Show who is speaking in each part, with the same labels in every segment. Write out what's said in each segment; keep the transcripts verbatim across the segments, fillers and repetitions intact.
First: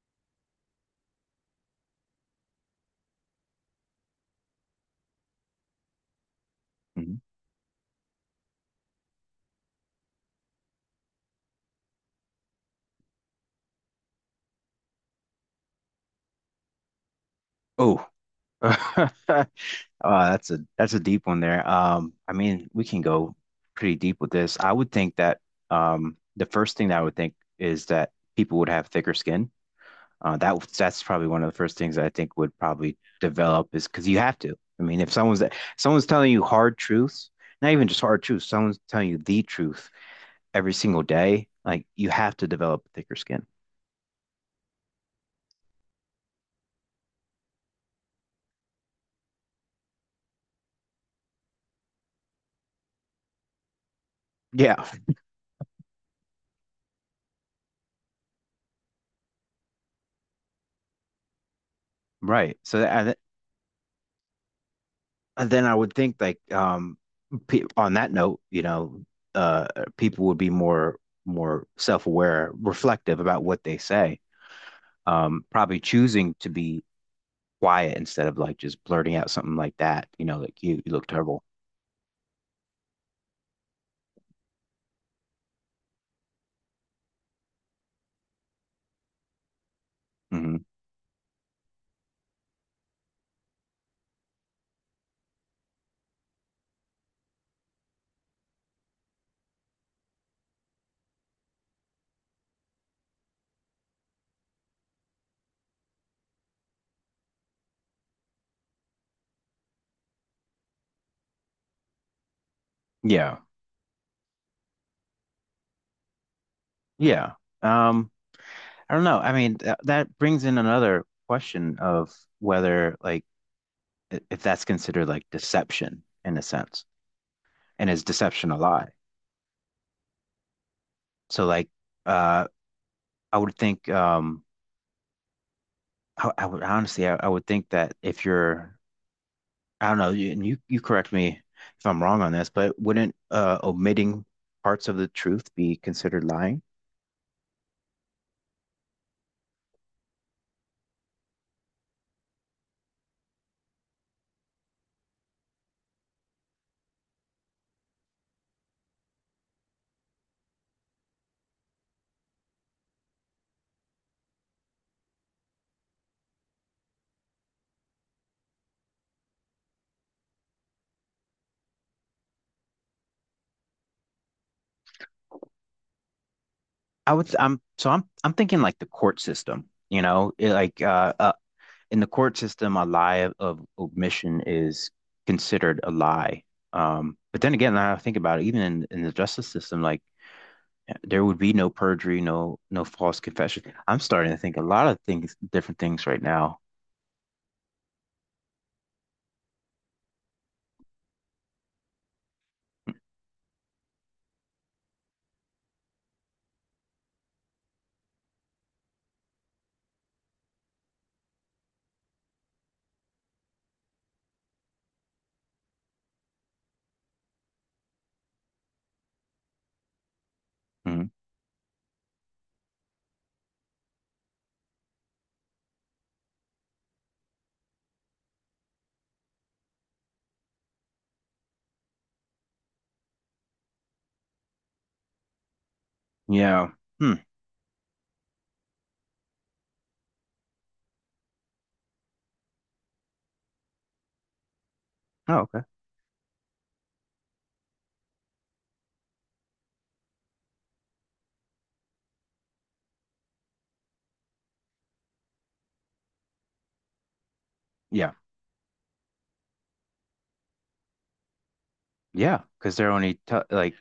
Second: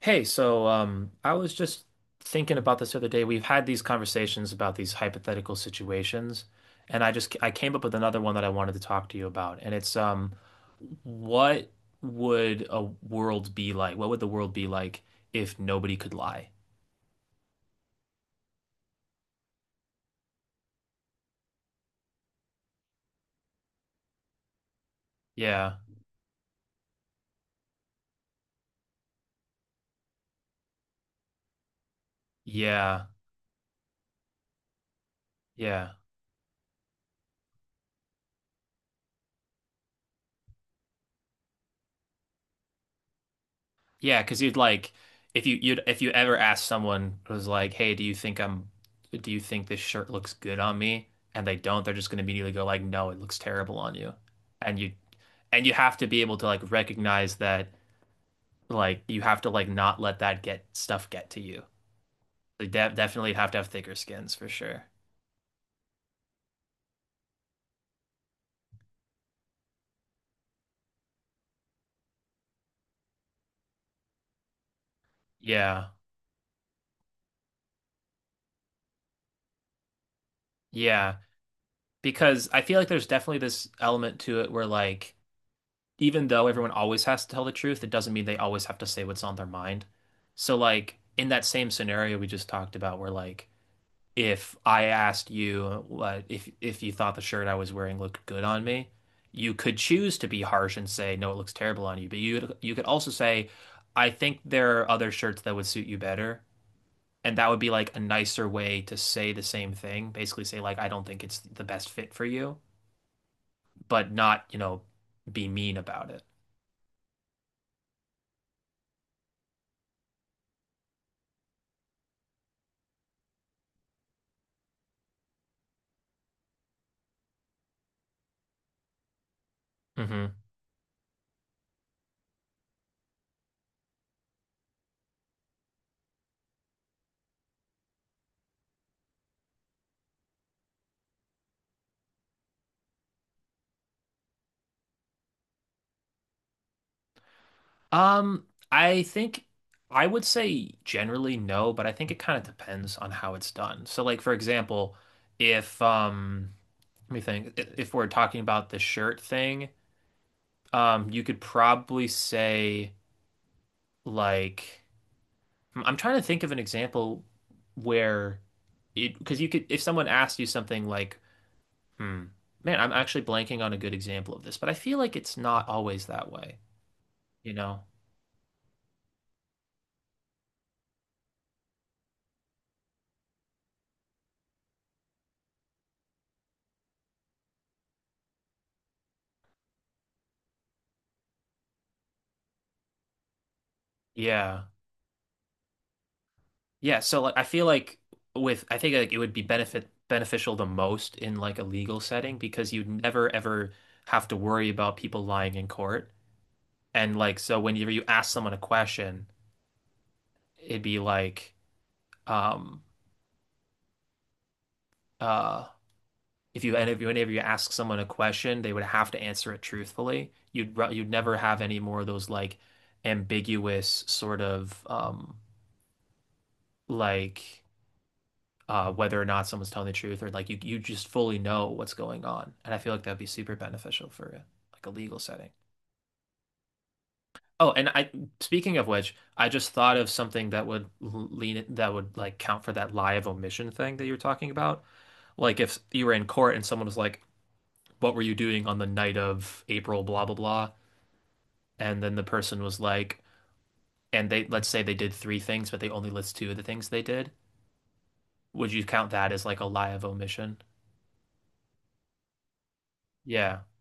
Speaker 1: Hey, so um, I was just thinking about this the other day. We've had these conversations about these hypothetical situations, and I
Speaker 2: Mhm.
Speaker 1: just I came up with another one that I wanted to talk to you about, and it's um, what would a world be like? What would the world be like if nobody could lie?
Speaker 2: Oh, uh, that's a that's a deep one there. Um, I mean, we can go pretty deep with this. I would think that
Speaker 1: Yeah,
Speaker 2: um, the first thing that I would think is that people would have thicker skin. Uh, that that's probably one of the first things I think would probably
Speaker 1: yeah,
Speaker 2: develop is because you have to. I mean, if someone's
Speaker 1: yeah.
Speaker 2: someone's telling you hard truths, not even just hard truths, someone's telling you the truth every single day, like you have to develop thicker skin.
Speaker 1: Yeah, because you'd like if you you'd if you ever asked someone who's like, "Hey, do you think I'm do you think this shirt looks good on me?" and they don't, they're just going to immediately go like, "No, it looks terrible on you." And
Speaker 2: Yeah,
Speaker 1: you and you have to be able to like recognize that like you have to like not let that get stuff get to you.
Speaker 2: right.
Speaker 1: They
Speaker 2: So
Speaker 1: de
Speaker 2: tha-
Speaker 1: definitely have to have thicker skins for sure.
Speaker 2: And then I would think like um pe on that note, you know, uh people would be more more self-aware, reflective about what they say. Um probably
Speaker 1: Yeah.
Speaker 2: choosing to be quiet instead of like just blurting out something like that, you know, like you you look
Speaker 1: Yeah,
Speaker 2: terrible.
Speaker 1: because I feel like there's definitely this element to it where like even though everyone always has to tell the truth, it doesn't mean they always have to say what's on their mind. So,
Speaker 2: hmm
Speaker 1: like, in that same scenario we just talked about, where like, if I asked you what if if you thought the shirt I was wearing looked good on me, you could choose to be harsh and say, no, it looks terrible on you. But you you could also say, I think there are other shirts that would suit you better. And that would be like a nicer way to say the same thing. Basically say like, I don't think it's the best fit for you,
Speaker 2: Yeah.
Speaker 1: but not, you know, be mean about it.
Speaker 2: Yeah. Um I don't know. I mean, th that brings in another question of whether like i- if that's considered like deception in a sense. And is deception a lie?
Speaker 1: hmm
Speaker 2: So like uh I would think um I, I would honestly, I, I would think that if you're, I don't know, you, and you you correct me if I'm wrong on this, but wouldn't uh, omitting parts of the truth be considered lying?
Speaker 1: Um, I think I would say generally no, but I think it kind of depends on how it's done. So like for example, if um let me think, i- if we're talking about the shirt thing, um you could probably say like I'm I'm trying to think of an example where it because you could if someone asked you something like, hmm, man, I'm actually blanking on a good example of this, but I feel like it's not always that way,
Speaker 2: I would,
Speaker 1: you
Speaker 2: I'm
Speaker 1: know?
Speaker 2: so I'm I'm thinking like the court system, you know, it, like uh, a, in the court system, a lie of omission is considered a lie. Um, but then again, now I think about it, even in, in the justice system, like there would be no perjury, no no false confession. I'm starting to think a
Speaker 1: Yeah.
Speaker 2: lot of things, different things right now.
Speaker 1: Yeah, so like I feel like with I think like it would be benefit beneficial the most in like a legal setting because you'd never ever have to worry about people lying in court. And like so whenever you ask someone a question, it'd be like um uh if you and if you whenever you ask someone a question, they would have to answer it truthfully. You'd ru-
Speaker 2: Mhm.
Speaker 1: you'd never have any more of those like ambiguous sort of um like uh, whether or not someone's telling the truth or like you you just fully know what's going on. And I feel like that'd be super beneficial for like a legal setting.
Speaker 2: Yeah. Hmm.
Speaker 1: Oh, and I speaking of which, I just thought of something that would lean that would like count for that lie of omission thing that you were talking about.
Speaker 2: Oh,
Speaker 1: Like
Speaker 2: okay.
Speaker 1: if you were in court and someone was like, "What were you doing on the night of April blah blah blah?" and then the person was like, and they, let's say they did three things, but they only list two of the things they did.
Speaker 2: Yeah.
Speaker 1: Would you count that as like a lie of omission?
Speaker 2: Yeah. Because they're only t
Speaker 1: Yeah.
Speaker 2: like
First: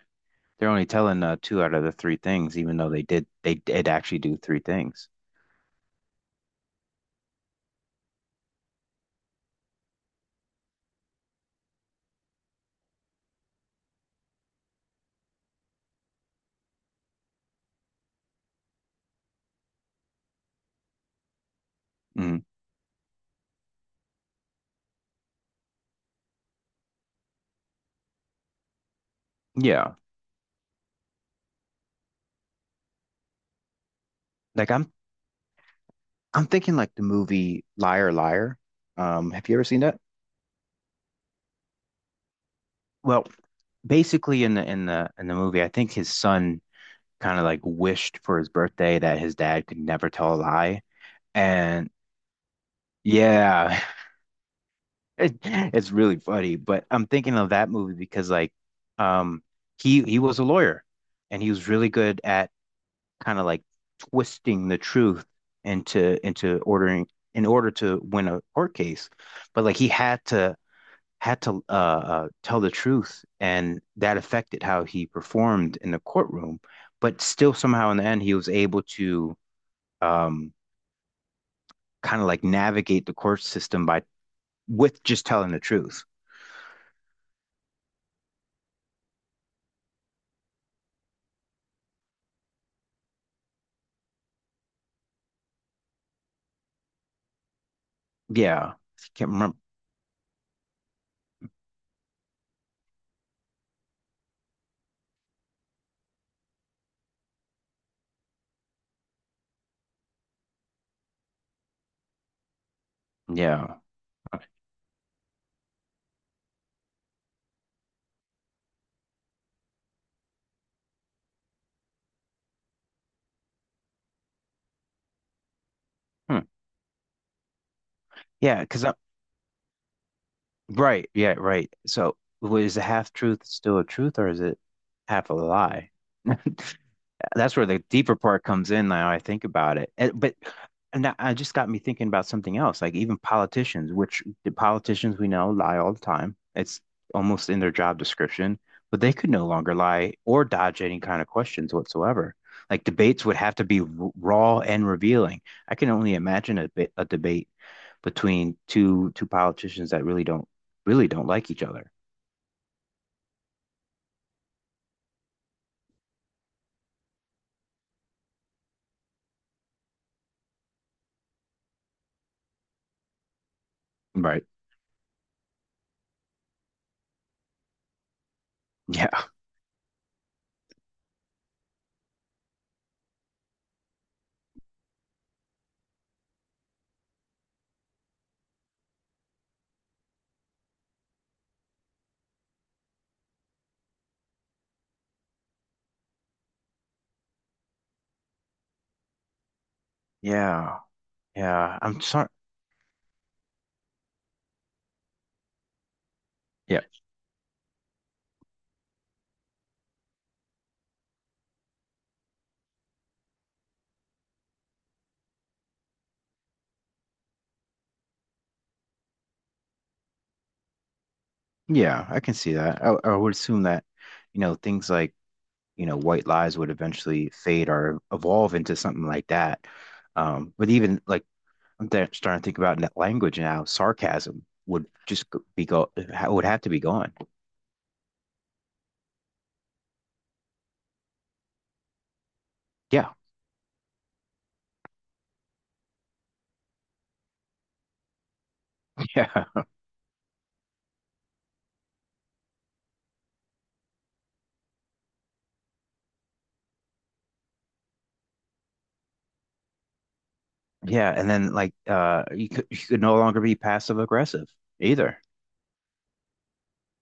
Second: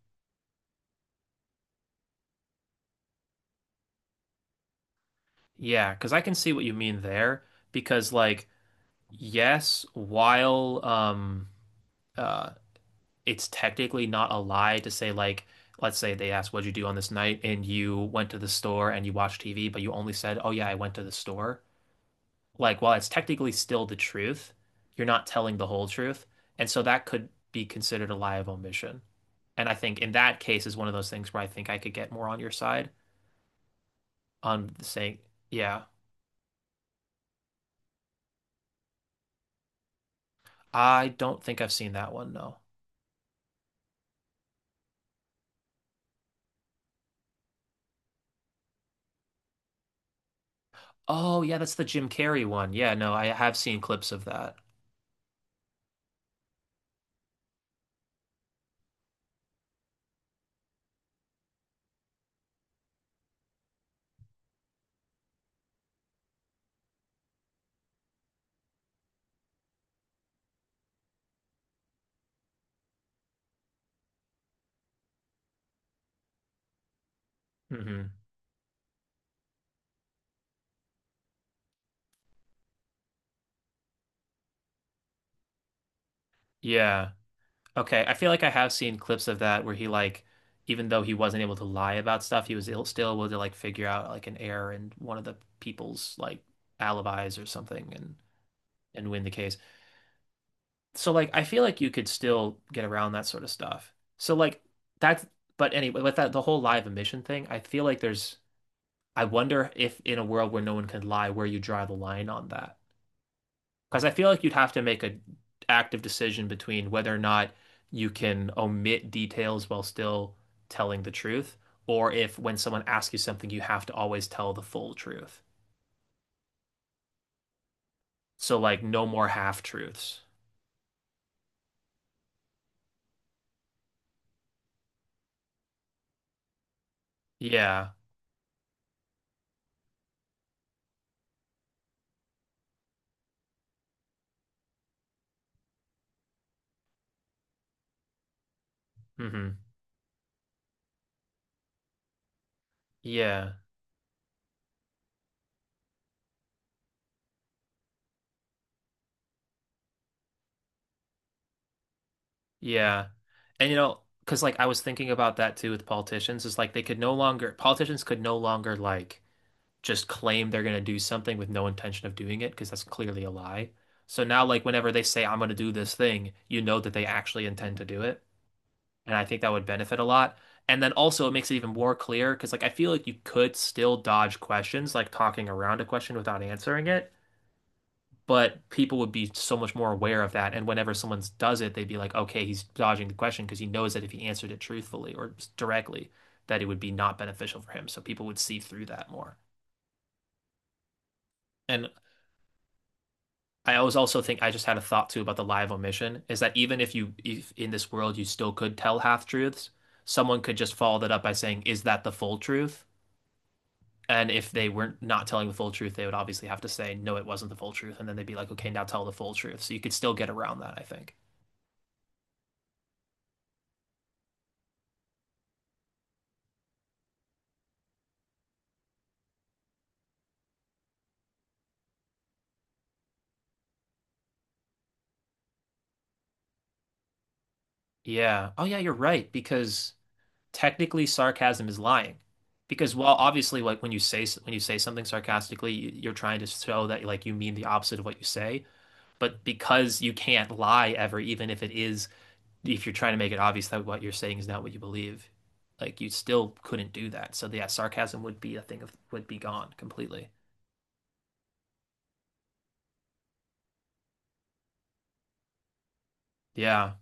Speaker 2: they're only telling uh, two out of the three things, even though they did they did actually do three things.
Speaker 1: Yeah, because I can see what you mean there. Because, like, yes, while um, uh, it's technically not a lie to say, like, let's say they asked, what'd you do on this night? And you went to the store and you watched T V, but you only said, oh, yeah, I went to the store.
Speaker 2: Mhm.
Speaker 1: Like, while it's technically still the truth, you're not telling the whole truth. And so that could be considered a lie of omission. And I
Speaker 2: Yeah,
Speaker 1: think in that case is one of those things where I think I could get more on your side
Speaker 2: like
Speaker 1: on
Speaker 2: I'm
Speaker 1: saying, yeah,
Speaker 2: I'm thinking like the movie Liar Liar. Um, have you ever seen that?
Speaker 1: I don't think I've seen that one, no.
Speaker 2: Well, basically in the in the in the movie, I think his son kind of like wished for his birthday that his dad could never tell a lie,
Speaker 1: Oh, yeah, that's the
Speaker 2: and
Speaker 1: Jim Carrey one. Yeah, no, I have
Speaker 2: yeah,
Speaker 1: seen clips of that.
Speaker 2: it, it's really funny. But I'm thinking of that movie because like, um, he he was a lawyer, and he was really good at kind of like twisting the truth into into ordering in order to win a court case. But like he had to had to uh, uh, tell the truth, and that affected how he performed in the courtroom. But still, somehow in the
Speaker 1: hmm
Speaker 2: end, he was able to um, kind of like navigate the court system by with just telling the truth.
Speaker 1: Yeah. Okay. I feel like I have seen clips of that where he like, even though he wasn't able to lie about stuff, he was ill, still able to like figure out like an error in one of the people's like alibis or something and
Speaker 2: Yeah,
Speaker 1: and win the
Speaker 2: can't
Speaker 1: case.
Speaker 2: remember.
Speaker 1: So like, I feel like you could still get around that sort of stuff. So like that's but anyway, with that the whole live emission thing, I feel like there's I wonder if in a world where no one can lie, where you draw the line on that.
Speaker 2: Yeah.
Speaker 1: Because I feel like
Speaker 2: Okay.
Speaker 1: you'd have to make an active decision between whether or not you can omit details while still telling the truth, or if when someone asks you something, you have to always tell the full truth.
Speaker 2: Hmm.
Speaker 1: So,
Speaker 2: yeah,
Speaker 1: like,
Speaker 2: because
Speaker 1: no more half truths.
Speaker 2: Right. Yeah. Right. So, w- is a half truth still a truth or is it half a lie? That's where the
Speaker 1: Yeah.
Speaker 2: deeper part comes in now I think about it. And, but and that- I just got me thinking about something else, like even politicians, which the politicians we know lie all the time. It's almost in their job description, but they could no
Speaker 1: hmm
Speaker 2: longer lie or dodge any kind of questions whatsoever. Like debates would
Speaker 1: Yeah.
Speaker 2: have to be r- raw and revealing. I can only imagine a, bit, a debate between two two politicians that really don't really don't like each other.
Speaker 1: Yeah. And, you know, because, like, I was thinking about that too with politicians, is like they could no longer, politicians could no longer, like, just claim they're going to do something with no intention of doing it because that's clearly a lie. So
Speaker 2: Right.
Speaker 1: now, like, whenever they say, I'm going to do this thing, you know that they actually intend to do it. And I
Speaker 2: Yeah.
Speaker 1: think that would benefit a lot. And then also, it makes it even more clear because, like, I feel like you could still dodge questions, like talking around a question without answering it. But people would be so much more aware of that. And whenever someone does it, they'd be like, okay, he's dodging the question because he knows that if he answered it truthfully or directly, that it would be not beneficial for him. So people would see through that more.
Speaker 2: Yeah. Yeah.
Speaker 1: And
Speaker 2: I'm sorry.
Speaker 1: I always also think I just had a thought too about the live omission is that even
Speaker 2: Yeah.
Speaker 1: if you if in this world you still could tell half truths, someone could just follow that up by saying, "Is that the full truth?" And if they weren't not telling the full truth, they would obviously have to say, "No, it wasn't the full truth," and then they'd be like, "Okay, now tell the full truth." So you could still get around that, I think.
Speaker 2: Yeah, I can see that. I, I would assume that, you know, things like, you know, white lies would eventually fade or evolve into something like that. Um, but even like I'm th- starting to think about net language now, sarcasm would just go- be go ha- would have to be gone.
Speaker 1: Yeah. Oh yeah, you're right because technically sarcasm is lying. Because
Speaker 2: Yeah.
Speaker 1: while obviously like when you say when you say something sarcastically, you- you're trying to show that like you mean the opposite of what you say but
Speaker 2: Yeah.
Speaker 1: because you can't lie ever, even if it is, if you're trying to make it obvious that what you're saying is not what you believe, like you still couldn't do that. So yeah, sarcasm would be a thing of would be gone completely.
Speaker 2: Yeah, and then like uh you could you could no longer be passive aggressive either.
Speaker 1: Yeah.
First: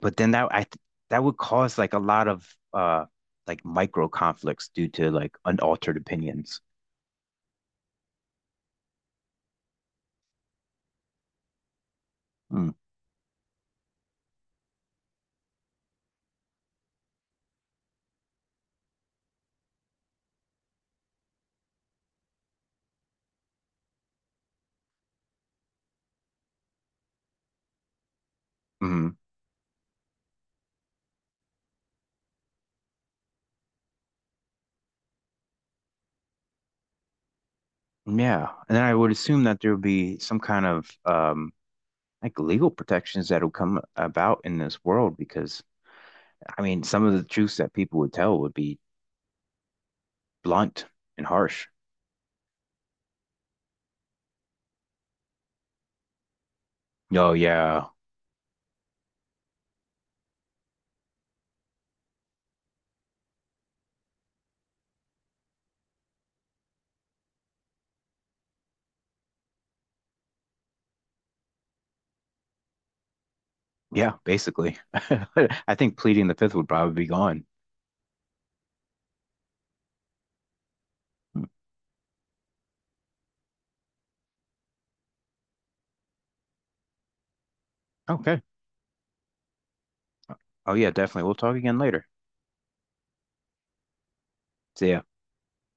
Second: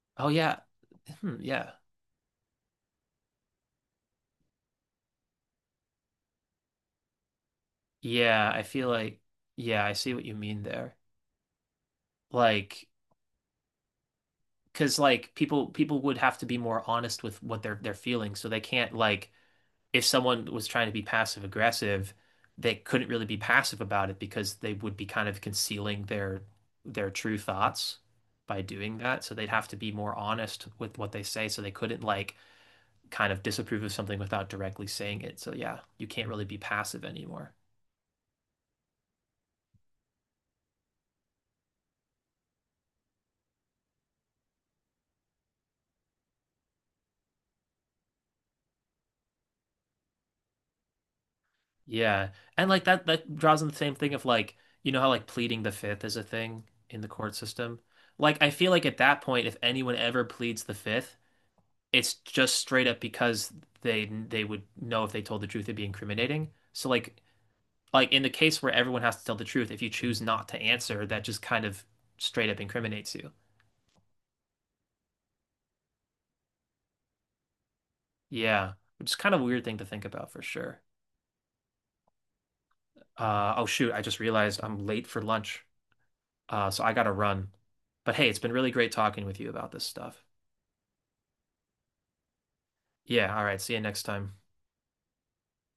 Speaker 2: But
Speaker 1: Oh
Speaker 2: then that
Speaker 1: yeah.
Speaker 2: I th that
Speaker 1: Hmm,
Speaker 2: would
Speaker 1: yeah.
Speaker 2: cause like a lot of uh like micro conflicts due to like unaltered opinions.
Speaker 1: Yeah. I feel like yeah, I see what you mean there.
Speaker 2: Mm,
Speaker 1: Like, because like people people would have to be more honest with what they're they're feeling, so they can't like if someone was trying to be passive aggressive, they couldn't really be passive about it because they would be kind of concealing their their true thoughts by doing
Speaker 2: mhm.
Speaker 1: that. So they'd have to be more honest with what they say. So they couldn't like kind of disapprove of something without directly saying it. So yeah, you can't really be passive anymore.
Speaker 2: Yeah, and then I would assume that there would be some kind of um like legal protections that will come about in this world because I mean some of the truths that people would tell would be blunt and harsh.
Speaker 1: Yeah. And like that that draws in the same thing of like, you know how like pleading the fifth is a thing in the
Speaker 2: Oh
Speaker 1: court system?
Speaker 2: yeah,
Speaker 1: Like I feel like at that point, if anyone ever pleads the fifth, it's just straight up because they they would know if they told the truth it'd be incriminating. So like like in the case where everyone has to tell the truth, if you choose not to answer, that just kind of straight up incriminates you.
Speaker 2: yeah, basically. I think pleading the fifth would probably be gone.
Speaker 1: Yeah, which is kind of a weird thing to think about for sure.
Speaker 2: Mm.
Speaker 1: Uh, oh shoot, I just realized I'm late for lunch, uh, so I gotta run. But hey, it's
Speaker 2: Okay.
Speaker 1: been really great talking with you about this stuff.
Speaker 2: Oh yeah, definitely. We'll talk again later.
Speaker 1: Yeah, all right, see you next time.
Speaker 2: See ya.